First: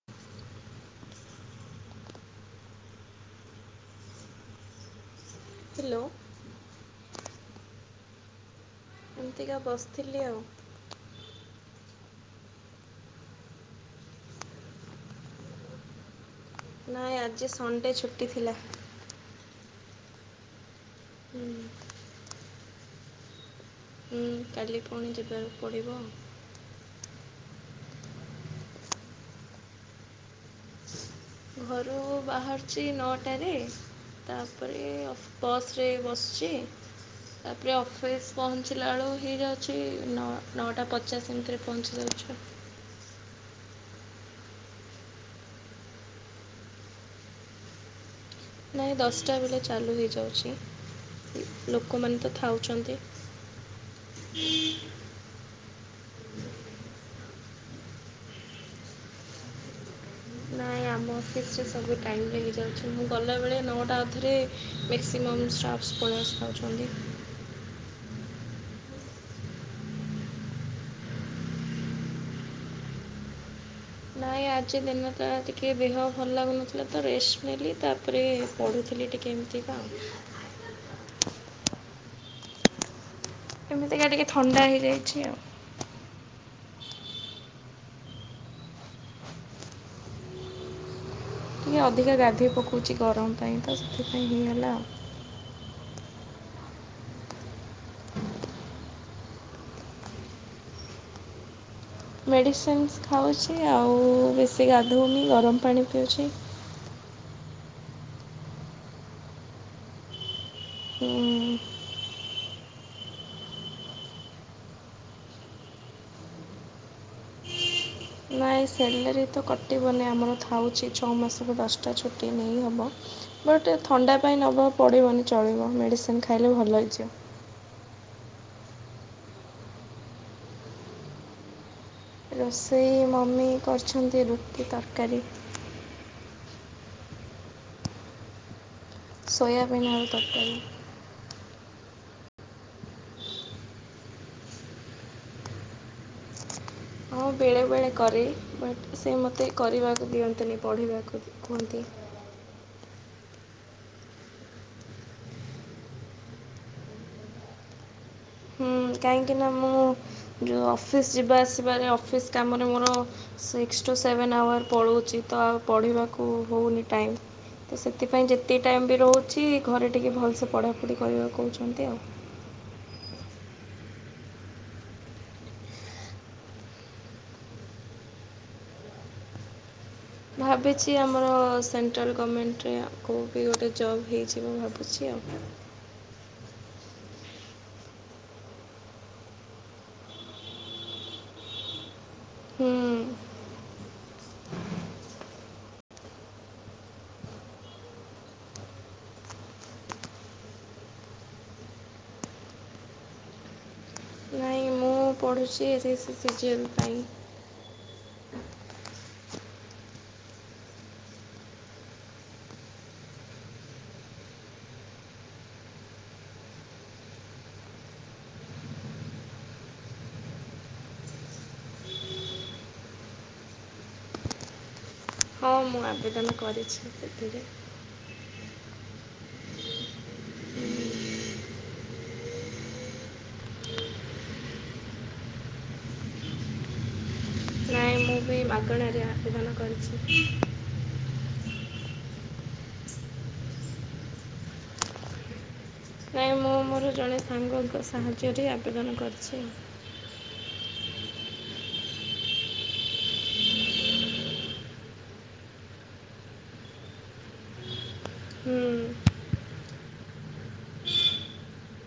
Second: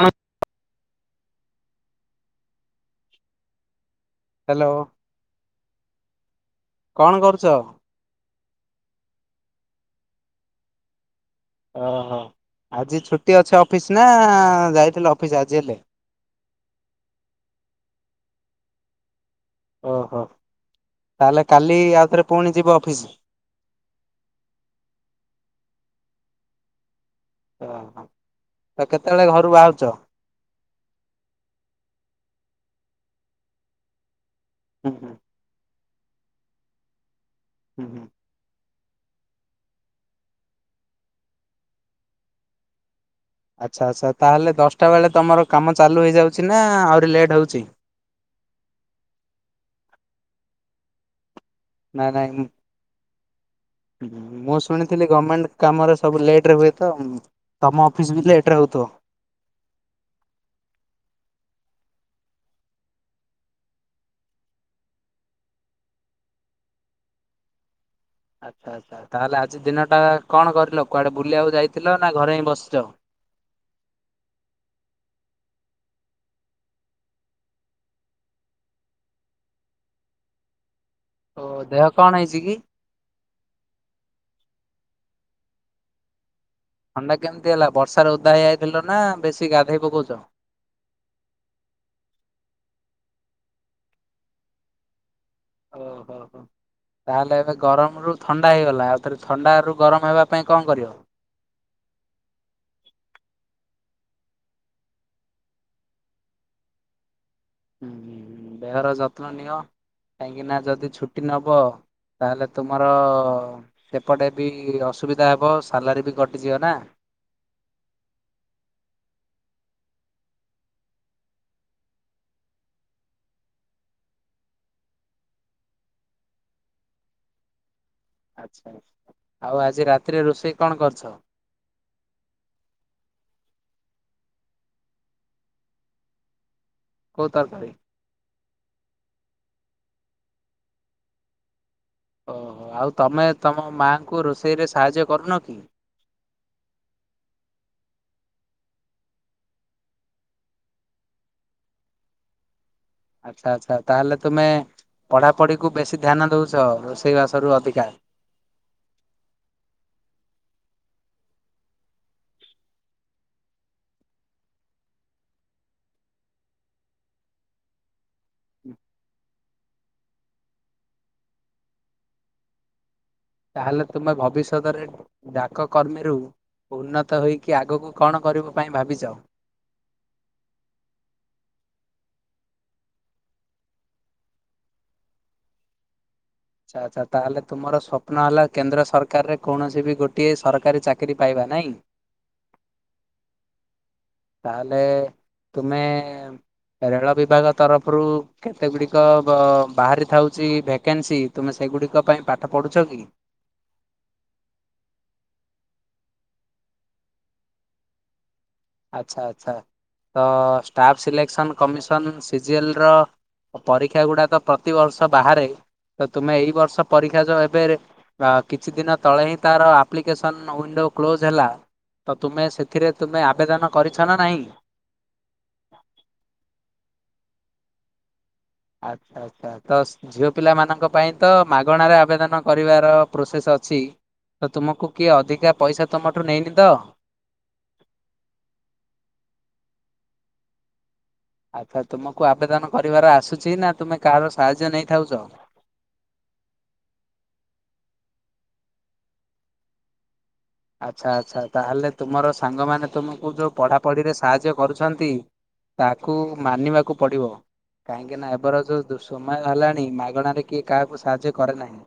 ହ। Hello. Hello. କଣ କରୁଛ? ଏମିତିକା ବସିଥିଲି ଆଉ। ଓହୋ ଆଜି ଛୁଟି ଅଛି ଅଫିସ ନା ଯାଇଥିଲେ ଅଫିସ ଆଜି ହେଲେ। ନାଇଁ ଆଜି ସନଣ୍ଡେ ଛୁଟି ଥିଲା। ଓହୋ ହୁଁ, ତାହେଲେ କାଲି ଆଉ ଥରେ ପୁଣି ଯିବ ଅଫିସ? ହୁଁ କାଲି ପୁଣି ଯିବାକୁ ପଡ଼ିବ। ଓହୋ ତ କେତେବେଳେ ଘରୁ ବାହାରୁଛ? ଘରୁ ବାହାରୁଛି ନଅଟାରେ ହୁଁ ହୁଁ ତାପରେଅ ବସ୍ ରେ ବସିଛି ତାପରେ ହୁଁ ହୁଁ ଅଫିସ୍ ପହଞ୍ଚ ପଞ୍ଚିଲା ବେଳୁ ହେଇଯାଉଛି ନଅ ନଅଟା ପଚାଶ ଏମିତିରେ ପହଞ୍ଚି ଯାଉଛି। ଆଚ୍ଛା ଆଚ୍ଛା ତାହେଲେ ଦଶଟା ବେଳେ ତମର କାମ ଚାଲୁ ହେଇଯାଉଛି ନା ଆହୁରି ଲେଟ୍ ହେଉଛି। [inaudible] ନହିଁ ଦଶଟା ବେଳେ ଚାଲୁ ହେଇଯାଉଛି ନା ଲୋକମାନେ ନାଇଁ? ତ ଥାଉଛନ୍ତି। ମୁଁ ଶୁଣିଥିଲି ଗଭର୍ଣମେଣ୍ଟ କାମରେ ସବୁ ଲେଟରେ ହୁଏତ ତମ ଅଫିସ ବିି ଲେଟରେ ହଉଥିବ। ନାଇଁ ଆମ ଅଫିସରେ ସବୁ ଟାଇମ୍ ଲାଗିଯାଉଛି ମୁଁ ଗଲାବେଳେ ନଅଟା ଅଧରେ ମକ୍ସିମମ କମ୍ ଷ୍ଟାଫ୍ସ ପଳେଇ ଆସିଥାଉଛନ୍ତି। [inaudible] ଆଚ୍ଛା ଆଚ୍ଛା ତାହେଲେ ଆଜି ଦିନଟା କଣ କରିଲ କୁଆଡେ ବୁଲିବାକୁ ଯାଇଥିଲ ନା ଘରେ ହିଁ ବସିଛ? [inaudible] ଭାଇ ଆଜି ଦିନଟା ଟିକେ ଦେହ ଭଲ ଲାଗୁନଥିଲା ତ ରେଷ୍ଟ ନେଲି ତାପରେ ପଢ଼ୁଥିଲି ଟିକେ। ଏମିତିକା ଆଉ। ଓ ଦେହ କଣ ହେଇଛି କି? କେମିତିକା ଟିକେ ଥଣ୍ଡା ହେଇଯାଇଛି ଆଉ। ଥଣ୍ଡା କେମିତି ହେଲା ବର୍ଷାରେ ଉଧା ହେଇଯାଇଥିଲ ନା ବେଶୀ ଗାଧୋଇ ପକଉଛ। ଟିକେ ଅଧିକା ଗାଧୋଇ ପକଉଛି ଗରମ ପାଇଁ ତ ସେଥିପାଇଁ ହିଁ ହେଇଗଲା। ଓ ହୋ ହୋ। ତାହେଲେ ଏବେ ଗରମରୁ ଥଣ୍ଡା ହେଇଗଲା ଆଉ ଥରେ ଥଣ୍ଡା ରୁ ଗରମ ହେବା ପାଇଁ କଣ କରିବ? [inaudible] ମେଡ଼ିସିନ୍ସ ଖାଉଛି ଆଉ ବେଶୀ ଗାଧଉନି ଗରମ ପାଣି ପିଉଛି। ହୁଁ ହଁ ଦେହର ଯତ୍ନ ନିଅ କାହିଁକିନା ଯଦି ଛୁଟି ନବ ତାହେଲେ ତୁମର ସେପଟେ ବି ଅସୁବିଧା ହେବ ସାଲାରୀ ବି କଟିଯିବନା। [inaudible] ନା। ନା ସେଲେରୀ ତ କଟିବନି ଆମର ଥାଉଛି ଛଅ ମାସକୁ ଦଶଟା ଛୁଟି ନେଇହବ। ଗୋଟେ ଥଣ୍ଡା ପାଇଁ ନେବା ପଡିବନି ଚଳିବ ମେଡିସିନ ଖାଇଲେ ଭଲ ହେଇଯିବ। [inaudible] ଆଛା ଆଉ ଆଜି ରାତିରେ ରୋଷେଇ କଣ କରୁଛ? ରୋଷେଇ ମମି କରିଛନ୍ତି ରୁଟି ତରକାରୀ। କୋଉ ତରକାରୀ? ସୋୟାବିନ୍ ଆଳୁ ତରକାରୀ। ଓହୋ ଆଉ ତମେ ତମ ମାଆଙ୍କୁ ରୋଷେଇରେ ସାହାଯ୍ୟ କରୁନ କି? [inaudible] ହଁ ବେଳେବେଳେ କରେ ବଟ ସେ ମୋତେ କରିବାକୁ ଦିଅନ୍ତିନି ପଢ଼ିବାକୁ କୁହନ୍ତି। ଆଚ୍ଛା ଆଚ୍ଛା ତାହଲେ ତୁମେ। ପଢାପଢି କୁ ବେଶୀ ଧ୍ୟାନ ଦଉଛ ରୋଷେଇବାସରୁ ଅଧିକା। ହୁଁ କାହିଁକି ନା ମୁଁ ଯେଉ ଅଫିସ ଯିବା ଆସିବାରେ ଅଫିସ୍ କାମରେ ମୋର। ସିକ୍ସ ଟୁ ସେଭେନ୍ ଆୱାର୍ ପଳଉଛି ତ ଆଉ ପଢ଼ିବାକୁ ହଉନି ଟାଇମ୍। ତ ସେଥିପାଇଁ ଯେତିକି ଟାଇମ୍ ବି ରହୁଛି ଘରେ ଟିକେ ଭଲସେ ପଢ଼ାପଢ଼ି କରିବାକୁ କହୁଛନ୍ତି ଆଉ। ତାହେଲେ ତୁମେ ଭବିଷ୍ୟତରେ ଡାକ କର୍ମୀରୁ। ଉନ୍ନତ ହୋଇକି ଆଗକୁ କଣ କରିବା ପାଇଁ ଭାବିଚ? ଭାବିଛି ଆମର ସେଣ୍ଟ୍ରାଲ୍ ଗମେଣ୍ଟରେ କଉ ବି ଗୋଟେ ଜବ୍ ହୋଇଯିବ ଭାବୁଛି ଆଉ। ଆଚ୍ଛା ଆଚ୍ଛା ତାହେଲେ ତୁମର ସ୍ୱପ୍ନ ହେଲା କେନ୍ଦ୍ର ସରକାରରେ କୌଣସି ବି ଗୋଟିଏ ସରକାରୀ ଚାକିରି ପାଇବା। ନାଇ। ହୁଁ। ତାହେଲେ ତୁମେ। ରେଳ ବିଭାଗ ତରଫରୁ କେତେ ଗୁଡିକ ବ-ବାହାରି ଥାଉଛି ଭେକେନ୍ସି ତୁମେ ସେ ଗୁଡିକ ପାଇଁ ପାଠ ପଢୁଛ କି? ନାଇଁ ମୁଁ ପଢ଼ୁଛି SC SC C G L ପାଇଁ। ଆଚ୍ଛା ଆଚ୍ଛା ତ staff selection commission C G L ର। ପରୀକ୍ଷା ଗୁଡା ତ ପ୍ରତିିବର୍ଷ ବାହାରେ। ତ ତୁମେ ଏଇ ବର୍ଷ ପରୀକ୍ଷା ଯୋଉ ଏବେ ଅ କିଛି ଦିନ ତଳେ ହିଁ ତାର ଆପ୍ଲିକେସନ ୱିଣ୍ଡୋ କ୍ଲୋଜ ହେଲା ତ ତୁମେ ସେଥିରେ ତୁମେ ଆବେଦନ କରିଛ ନା ନାହିଁ? ହଁ ମୁଁ ଆବେଦନ କରିଛି ସେଥିରେ। ଆଚ୍ଛା ଆଚ୍ଛା ତ ଝିଅ ପିଲାମାନଙ୍କ ପାଇଁ ତ। ମାଗଣାରେ ଆବେଦନ କରିବାର ପ୍ରୋସେସ୍ ଅଛି। ତ ତୁମକୁ କିଏ ଅଧିକା ପଇସା ତୁମଠୁ ନେଇନି ତ। ନାଇଁ ମୁଁ ବି ମାଗଣାରେ ଆବେଦନ କରିଛି। ଆଚ୍ଛା ତୁମକୁ ଆବେଦନ କରିବାର ଆସୁଛି ନା ତୁମେ କାହାର ସାହାଯ୍ୟ ନେଇଥାଉଛ? ନାଇଁ ମୁଁ ମୋର ଜଣେ ସାଙ୍ଗଙ୍କ ସାହାଯ୍ୟରେ ଆବେଦନ କରିଛି ଆଉ। ଆଚ୍ଛା ଆଚ୍ଛା ତାହେଲେ ତୁମର ସାଙ୍ଗମାନେ ତୁମକୁ ଯୋଉ ପଢାପଢିରେ ସାହାଯ୍ୟ କରୁଛନ୍ତି। ତାକୁ ମାନିବାକୁ ପଡ଼ିବ। କାହିଁକି ନା ଏବେର ଯୋଉ ଦୁଃସମୟ ହେଲାଣି ମାଗଣାରେ କିଏ କାହାକୁ ସାହାଯ୍ୟ କରେ ନାହିଁ।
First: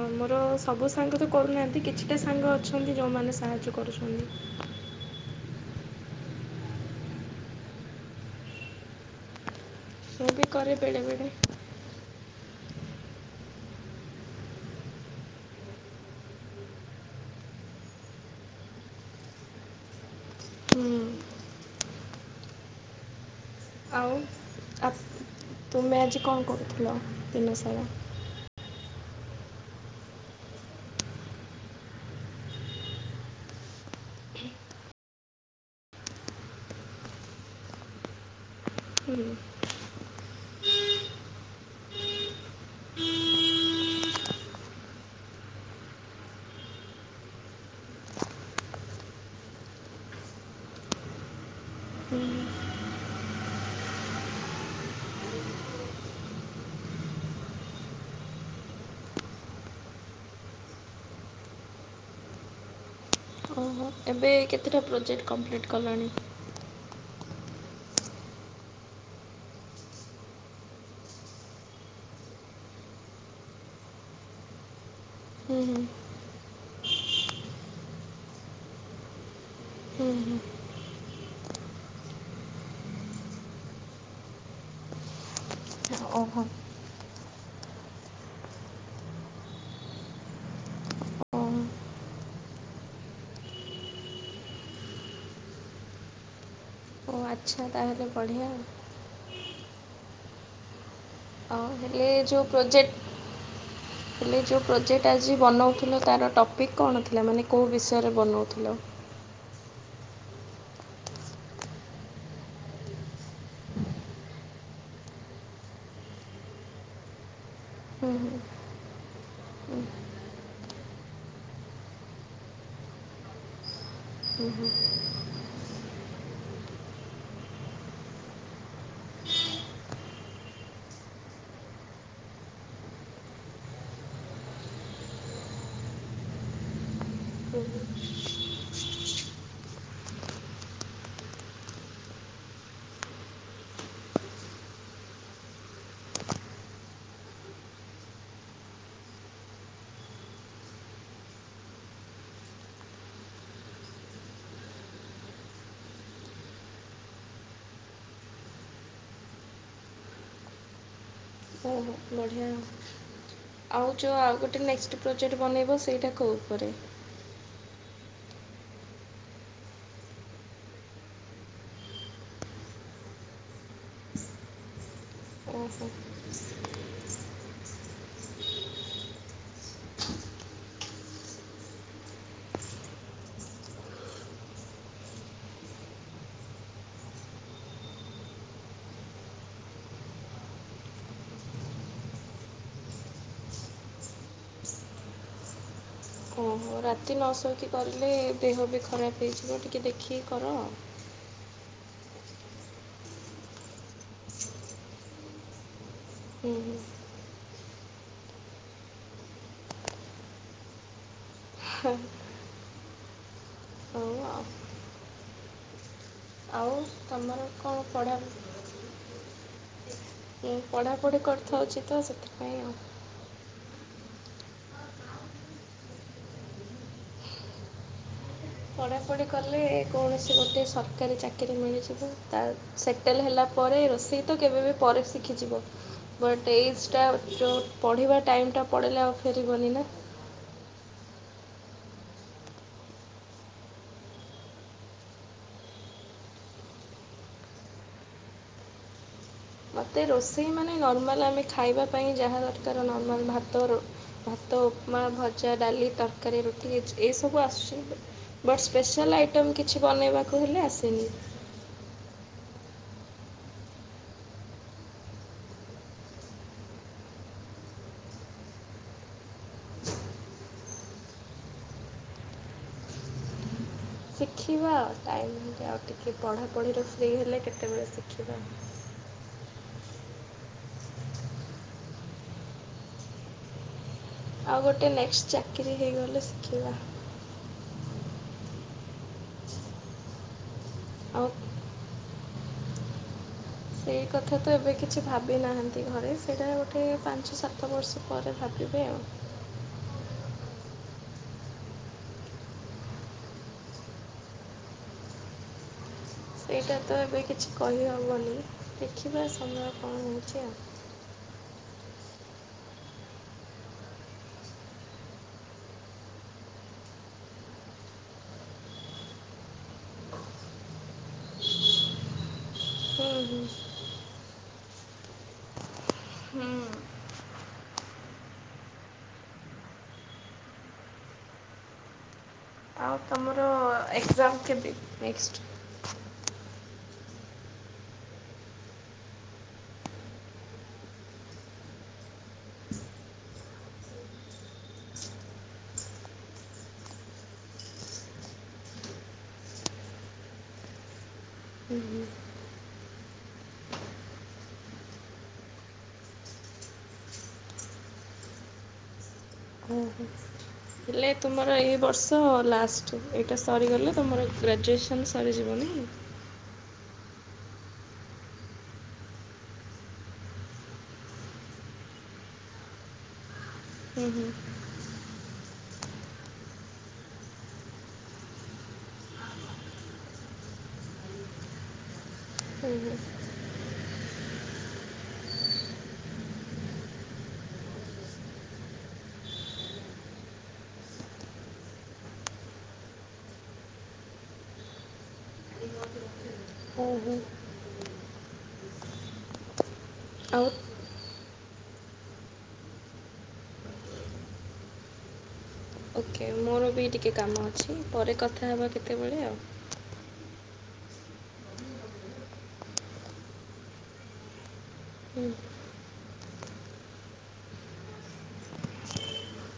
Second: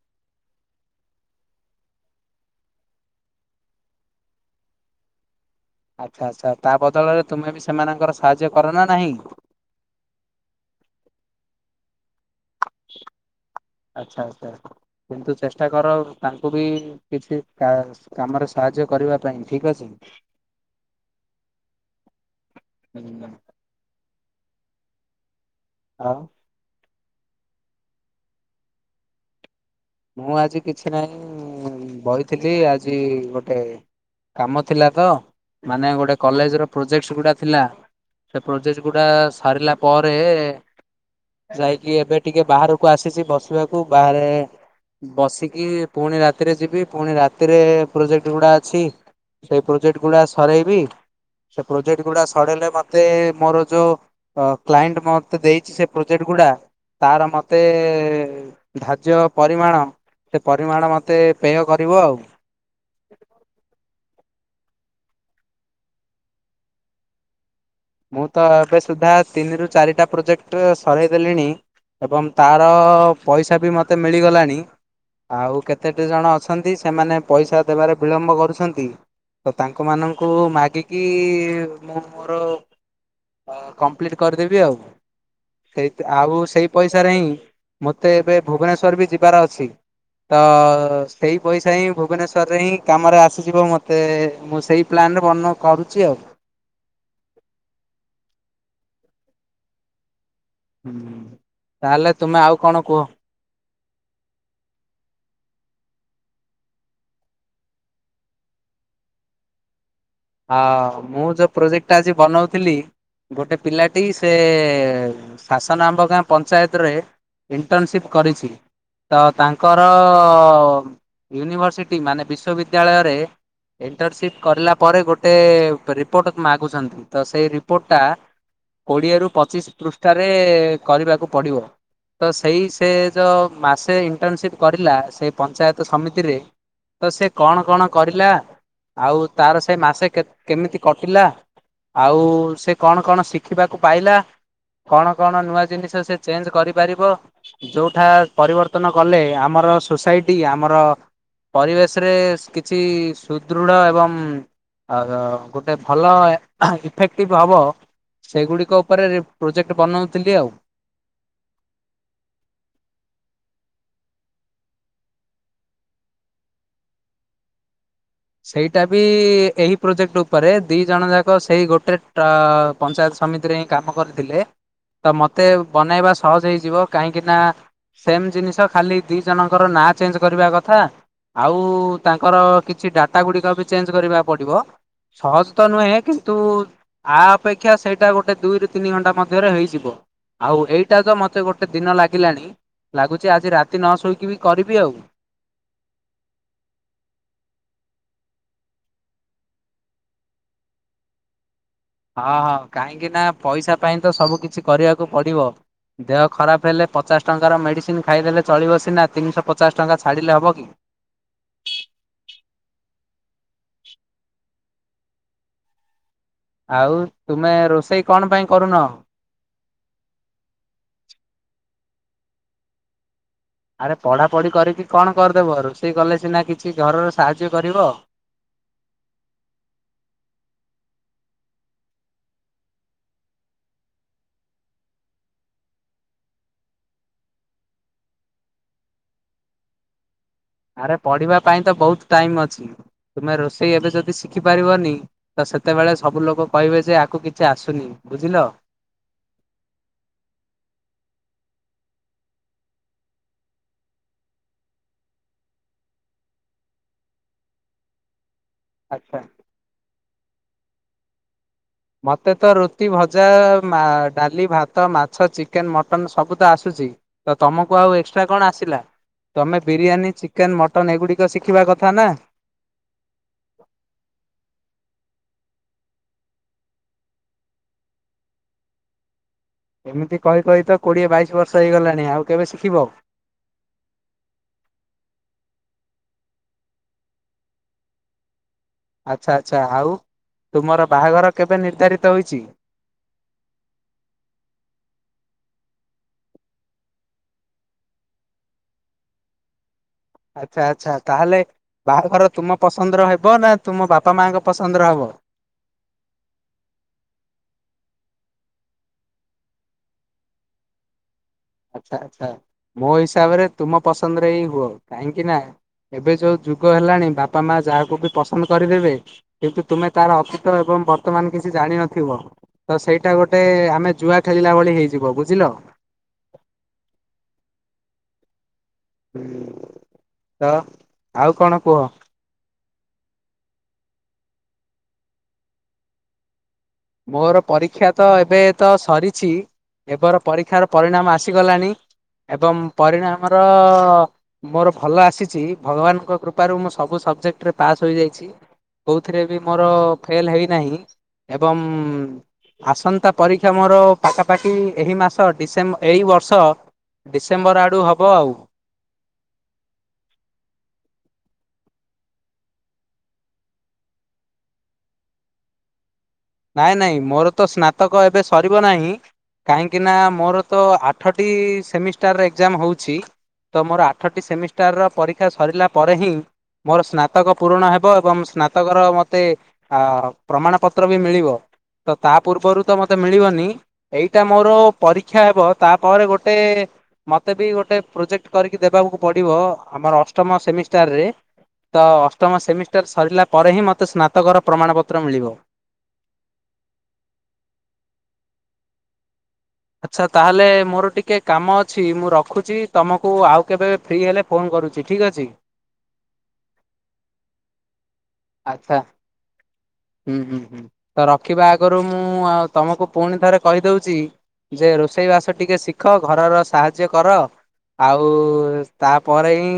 ଆମର ସବୁ ସାଙ୍ଗ ତ କରୁନାହାଁନ୍ତି କିଛିଟା ସାଙ୍ଗ ଅଛନ୍ତି ଯଉମାନେ ସାହାଯ୍ୟ କରୁଛନ୍ତି। ହ ଆଚ୍ଛା ଆଚ୍ଛା ତା ବଦଳରେ ତୁମେ ବି ସେମାନଙ୍କର ସାହାଯ୍ୟ କର ନା ନାହିଁ? ମୁଁ କରେ ବେଳେ ବେଳେ। ଆଚ୍ଛା ଆଚ୍ଛା କିନ୍ତୁ ଚେଷ୍ଟା କର ତାଙ୍କୁ ବି କିଛି କା-କାମରେ ସାହ ଯ୍ୟ କରିବା ପାଇଁ ଠିକ ଅଛି। ହୁଁ। ହୁଁ। ଆଉ। ତୁମେ ଆଉ ଆଜି କଣ କରୁଥିଲ ଦିନ ସାରା? ମୁଁ ଆଜି କିଛି ନାହିଁ ବଇଥିଲି ଆଜି ଗୋଟେ। କାମ ଥିଲା ତ ମାନେ ଗୋଟେ କଲେଜ ର ପ୍ରୋଜେକ୍ଟସ ଗୁଟା ଥିଲା ସେ ପ୍ରୋଜେସ ଗୁଡା ସାରିଲା ପ ଏ ଯାଇକି ଏବେ ଟିକେ ବାହାରକୁ ଆସିଛି ବସିବାକୁ ବାହାରେ। ବସିକି ପୁଣି ରାତିରେ ଯିବି ପୁଣି ରାତିରେ ପ୍ରୋଜେକ୍ଟ ଗୁଡା ଅଛି। ସେଇ ପ୍ରୋଜେକ୍ଟ ଗୁଡା ସରେଇବି ସେ ପ୍ରୋଜେକ୍ଟ ଗୁଡା ସରେଇଲେ ମତେ ମୋର ଯୋଉ କ୍ଲାଏଣ୍ଟ ମତେ ଦେଇଛି ସେ ପ୍ରୋଜେକ୍ଟ ଗ ଗୁଡ଼ା ତାର ମୋତେ ଧାର୍ଯ୍ୟ ପରିମାଣ ସେ ପରିମାଣ ମତେ ପେୟ କରିବ ଆଉ। ଓ ହୋ ଏବେ କେତେଟା ପ୍ରୋଜେକ୍ଟ କମ୍ପ୍ଲିଟ୍ କଲଣି? ମୁଁ ତ ଏବେ ସୁଦ୍ଧା ତିନିରୁ ଚାରିଟା ପ୍ରୋଜେକ୍ଟ ସରାଇ ଦେଲିଣି। ଏବଂ ତାର ପଇସା ବି ମୋତେ ମିଳିଗଲାଣି। ଆଉ କେତେଟି ଜଣ ଅଛନ୍ତି ସେମାନେ ପଇସା ଦେବାରେ ବିଳମ୍ବ କରୁଛନ୍ତି। ତ ତାଙ୍କ ମାନଙ୍କୁ ମାଗିକି ମୁଁ ମୋର କମ୍ପ୍ଲିଟ କରିଦେବି ଆଉ। ସେ ଆଉ ଓହୋ ସେଇ ପଇସାରେ ହିଁ ମୋତେ ଏବେ ଭୁବନେଶ୍ୱଵର ବି ଯିବାର ଅଛି। ତ ସେଇ ଓ ପଇସା ହିଁ ଭୁବନେଶ୍ୱର ହିଁ କାମରେ ଆସିଯିବ ମତେ ମୁଁ ସେଇ ପ୍ଲାନ୍ ବନ କରୁଛି ଆଉ। ଉ ଆଚ୍ଛା ତାହେଲେ ବଢ଼ିଆ। ଆଉ ହେଲେ ତାହେଲେ ଏ ତୁମେ ଯଉ ଆଉ କଣ କୁହ? ପ୍ରୋଜେକ୍ଟ ହେଲେ ଯେଉଁ ପ୍ରୋଜେକ୍ଟ ଆଜି ବନାଉଥିଲ ତାର ଟପିକ୍ କଣ ଥିଲା ମାନେ କେଉଁ ବିଷୟରେ ବନାଉଥିଲ। ହଁ ହଁ ମୁଁ ଯୋଉ ପ୍ରୋଜେକ୍ଟଟା ଆଜି ବନଉଥିଲି ଗୋଟେ ପିଲାଟି ସେ ଶାସନ ଆମ୍ବ ଗାଁ ପଞ୍ଚାୟତରେ ଇଣ୍ଟର୍ନସିପ୍ ହୁଁ ହୁଁ କରିଛି। ତ ତାଙ୍କର ୟୁନିଭର୍ସିଟି ମାନେ ବିଶ୍ୱ ବିଦ୍ୟାଳୟରେ ଇଣ୍ଟର୍ନସିପ୍ କରିଲା ପରେ ଗୋଟେ ରିପୋର୍ଟ ମାଗୁଛନ୍ତି ତ ସେଇ ରିପୋର୍ଟଟା କୋଡିଏ ରୁ ପଚିଶ ପୃଷ୍ଠାରେ କରିବାକୁ ପଡିବ। ତ ସେଇ ସେ ଯେଉ ମାସେ ଇଣ୍ଟର୍ନସିପ୍ କରିଲା ସେଇ ପଞ୍ଚାୟତ ସମିତିରେ ତ ସେ କଣ କଣ କରିଲା ଆଉ ତାର ସେ ମାସେ କେମିତି କଟିଲା ଆଉ ସେ କଣ କଣ ଶିଖିବାକୁ ପାଇଲା କଣ କଣ ନୂଆ ଜିନିଷ ସେ ଚେଞ୍ଜ କରିପାରିବ ଯୋଉଠା ପରିବର୍ତ୍ତନ କଲେ ଆମର ଆମର ସୋସାଇଟି ଆମର ପରିବେଶରେ କିଛି ସୁଦୃଢ଼ ଏବଂ ଆ ଗୋଟେ ଭଲ ଇଫେକ୍ଟିଭ ହବ। ସେଗୁଡିକ ଉପରେ ପ୍ରୋଜେକ୍ଟ ବନଉଥିଲି ଆଉ। ବହୁ ବଢ଼ିଆଁ। ଆଉ ଯଉଁ ଆଉ ଗୋଟେ ନେକ୍ସଟ ପ୍ରୋଜେକ୍ଟ ବନେଇବ ସେଇଟା କୋଉ ଉପରେ? ସେଇଟା ବି ଏହି ପ୍ରୋଜେକ୍ଟ ଉପରେ ଦି ଜଣ ଯାକ ସେଇ ଗୋଟେ ଟା ପଞ୍ଚାୟତ ସମିତିରେ ହିଁ କାମ କରିଥିଲେ, ତ ମୋତେ ଓହୋ ବନାଇବା ସହଜ ହେଇଯିବ କାହିଁକିନା ସେମ୍ ଜିନିଷ ଖାଲି ଦିଇ ଜଣଙ୍କର ନାଁ ଚେଞ୍ଜ କରିବା କଥା ଆଉ ତାଙ୍କର କିଛି ଡାଟା ଗୁଡ଼ିକ ବି ଚେଞ୍ଜ କରିବାକୁ ପଡ଼ିବ। ସହଜ ତ ନୁହେଁ କିନ୍ତୁ ଆ ଅପେକ୍ଷା ସେଇଟା ଗୋଟେ ଦୁଇରୁ ତିନି ଘଣ୍ଟା ମଧ୍ୟରେ ହେଇଯିବ। ଆଉ ଏଇଟା ତ ମତେ ଗୋଟେ ଦିନ ଲାଗିଲାଣି। ଲାଗୁଛି ଆଜି ରାତି ନ ଶୋଇକି ବି କରିବି ଆଉ। ଓହୋ ରାତି ନଶୋଇକି କରିଲେ ଦେହ ବି ଖରାପ ହେଇଯିବ ଟିକେ ଦେଖିକି କର ହଁ ହଁ କାହିଁକି ନା ପଇସା ପାଇଁ ତ ସବୁ କିଛି କରିବାକୁ ପଡିବ। ଦେହ ହୁଁ ଖରାପ ହୁଁ ହେଲେ ପଚାଶ ଟଙ୍କା ଙ୍କାର ମେଡ଼ିସିନ ଖାଇଦେଲେ ଚଳିବ ସିନା ତିନିଶହ ପଚାଶ ଟଙ୍କା ଛାଡ଼ିଲେ ହେବ କି? ହଁ। ଆଉ ତୁମର ତୁମେ କ'ଣ ରୋଷେଇ ପଢ଼ା କଣ ପାଇଁ କରୁନାହ? ମୁ ପଢ଼ାପଢ଼ି କରିଥାଉଛି ତ ସେଥିପାଇଁ ଆଉ। ଆରେ ପଢ଼ାପଢ଼ି କରିକି କଣ କରିଦେବ ରୋଷେଇ କଲେ ସିନା କିଛି ଘରର ସାହାଯ୍ୟ କରିବ। ପଢ଼ାପଢ଼ି କଲେ କୌଣସି ଗୋଟିଏ ସରକାରୀ ଚାକିରି ମିଳିଯିବ ତା ସେଟେଲ୍ ହେଲା ପରେ ରୋଷେଇ ତ କେବେ ବି ପରେ ଶିଖିଯିବ। ବଟ୍ ଏଜ୍ ଟା ଯଉ ପଢ଼ିବା ଟାଇମଟା ପଳେଇଲେ ଆଉ ଫେରିବନି ନା। ଆରେ ପଢିବା ପାଇଁ ତ ବହୁତ ଟାଇମ ଅଛି ତୁମେ ରୋଷେଇ ଏବେ ଯଦି ଶିଖି ପାରିବନି ତ ସେତେବେଳେ ସବୁ ଲୋକ କହିବେ ଆକୁ କିଛି ଆସୁନି ବୁଝିଲ। ମୋତେ ରୋଷେଇ ମାନେ ନର୍ମାଲ ଆମେ ଖାଇବା ପାଇଁ ଯାହା ଦରକାର ନର୍ମାଲ୍ ଭାତ ରୋ ଭାତ। ଉପମା ଭଜା ଡାଲି ତରକାରୀ ରୁଟି ଏଇ ସବୁ ଆସୁଛି। ବଟ୍ ସ୍ପେଶାଲ୍ ଆଚ୍ଛା। ଆଇଟମ୍ କିଛି ବନାଇବାକୁ ହେଲେ ଆସେନି। ମୋତେ ତ ରୁତି ଭଜା ମା ଡାଲି, ଭାତ, ମାଛ, ଚିକେନ୍, ମଟନ୍ ସବୁ ତ ଆସୁଛି। ତ ତମକୁ ଆଉ ଏକ୍ସଟ୍ରା କଣ ଆସିଲା? ତମେ ବିରିୟାନୀ ଚିକେନ ମଟନ୍ ଏଗୁଡ଼ିକ ଶିଖିବା କଥା ନା। [inaudible] ଶିଖିବା ଆଉ ଟାଇମ୍ ଆଉ ଟିକେ ପଢ଼ାପଢ଼ିରେ ଫ୍ରି ହେଲେ କେତେବେଳେ ଶିଖିବା। [inaudible] ଏମିତି କହି କହି ତ କୋଡିଏ ବାଇଶି ବର୍ଷ ହେଇଗଲାଣି ଆଉ କେବେ ଶିଖିବ? ଆଉ ଗୋଟେ ନେକ୍ସଟ ଚାକିରି ହେଇଗଲେ ଶିଖିବା। ଆଚ୍ଛା ଆଚ୍ଛା ଆଉ ତୁମର ଆଉ ବାହାଘର କେବେ ନିର୍ଦ୍ଧାରିତ ହୋଇଛି? ସେଇ କଥା ତ ଏବେ କିଛି ଭାବି ନାହାନ୍ତି ଘରେ ସେଇଟା ଗୋଟେ ପାଞ୍ଚ ସାତ ବର୍ଷ ପରେ ଭାବି ଏ ଆଉ ଆଚଛା ଆଚ୍ଛା ତାହେଲେ ବାହାଘର ତୁମ ପସନ୍ଦର ହେବ ନା ତୁମ ବାପା ମାଙ୍କ ପସନ୍ଦର ହବ। ସେଇଟା ତ ଏବେ କିଛି କହିହେବନି ଦେଖିବା ସମୟ କଣ ହଉଛି ଆଉ। ଆଛା ଆଛା ମୋ ହିସାବରେ ତୁମ ପସନ୍ଦରେ ଏଇ ହୁଅ କାହିଁକି ନା ଏବେ ଯୋଉ ଯୁଗ ହେଲାଣି ବାପା ମା ଯାହାକୁ ବି ପସନ୍ଦ କରିଦେବେ କିନ୍ତୁ ତୁମେ ତାର ଅତୀତ ଏବଂ ବର୍ତ୍ତମାନ କିଛି ଜାଣିିନଥିବ ତ ସେଇଟା ହୁଁ ହୁଁ ଗୋଟେ ଆମେ ଜୁଆ ଖେଳିଲା ଭଳି ହେଇଯିବ ବୁଝିଲ। [inaudible] ହଁ ଆଉ କଣ କୁହ? ଆଉ ତମର ଏକ୍ଜାମ କେବେ ନେକ୍ସଟ। ମୋର ପରୀକ୍ଷା ତ ଏବେ ତ ସରିଛି। ଏବର ପରୀକ୍ଷାର ପରିଣାମ ଆସିଗଲାଣି ଏବଂ ପରିଣାମର ମୋର ଭଲ ଆସିଛି ଭଗବାନଙ୍କ କୃପାରୁ ମୁଁ ସବୁ ସବଜେକ୍ଟରେ ପାସ୍ ହୋଇଯାଇଛି। କୋଉଥିରେ ବି ମୋର ଫେଲ ହେଇନାହିଁ ଏବଂ ଆସନ୍ତା ପରୀକ୍ଷା ମୋର ପାଖାପାଖି ଏହି ମାସ ଡିସେମ୍ବ ଏଇ ବର୍ଷ ଡିସେମ୍ବର ଆଡୁ ହବ ଆଉ। ଓ ହୋ। ହେଲେ ତୁମର ଏଇ ବର୍ଷ ଲାଷ୍ଟ ଏଇଟା ସରିଗଲେ ତୁମର ଗ୍ରାଜୁଏସନ୍ ସରିଯିବ ନାଇଁ। ନାଇଁ ନାଇଁ ମୋର ତ ସ୍ନାତକ ଏବେ ସରିବ ନାହିଁ। କାହିଁକି ନା ମୋର ତ ଆଠଟି ସେମିଷ୍ଟାର ଏକ୍ଜାମ ହଉଛି। ତ ମୋର ହୁଁ ଆଠଟି ହୁଁ ସେମିଷ୍ଟାରର ପରୀକ୍ଷା ସରିଲା ପରେ ହିଁ ମୋର ସ୍ନାତକ ପୂରଣ ହେବ ଏବଂ ସ୍ନାତକର ମତେ ପ୍ରମାଣ ପତ୍ର ମିଳିବ। ତ ତା ପୂର୍ବରୁ ହୁଁ ତ ମତେ ହୁଁ ମିଳିବନି ଏଇଟା ମୋର ପରୀକ୍ଷା ହେବ ତାପରେ ଗୋଟେ ମତେ ବି ଗୋଟେ ପ୍ରୋଜେକ୍ଟ କରିକି ଦେବାକୁ ପଡିବ ଆମର ଅଷ୍ଟମ ସେମିଷ୍ଟାର ରେ। ତ ଅଷ୍ଟମ ସେମିଷ୍ଟର ସରିଲା ପରେ ହିଁ ମୋତେ ସ୍ନାତକର ପ୍ରମାଣପତ୍ର ମିଳିବ। ଓହୋ ଆଚ୍ଛା ତାହେଲେ ଆଉ ମୋର ଟିକେ କାମ ଅଛି ମୁଁ ରଖୁଛି ତମକୁ ଆଉ କେବେ ଫ୍ରି ହେଲେ ଫୋନ କରୁଛି ଠିକ ଅଛି। ଓକେ ମୋର ବି ଟିକିଏ କାମ ଅଛି ପରେ କଥା ହେବା କେତେବେଳେ ଆଉ। ହଁ ତ ରଖିବା ଆଗରୁ ମୁଁ ଆଉ ତମକୁ ପୁଣି ଥରେ କହିଦଉଛି ଯେ ରୋଷେଇ ବାସ ଟିକେ ଶିଖ ଘରର ସାହାଯ୍ୟ କର। ଆଉ ତାପରେ ହିଁ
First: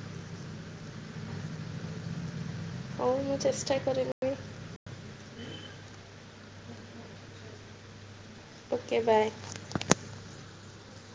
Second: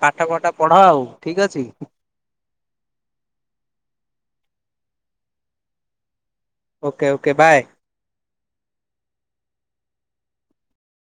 ପାଠ ପାଠ ପଢ ଆଉ ଠିକ ଅଛି। [inaudible] ହଉ ମୁଁ ଚେଷ୍ଟା କରିବି। Okay okay bye. Okay bye.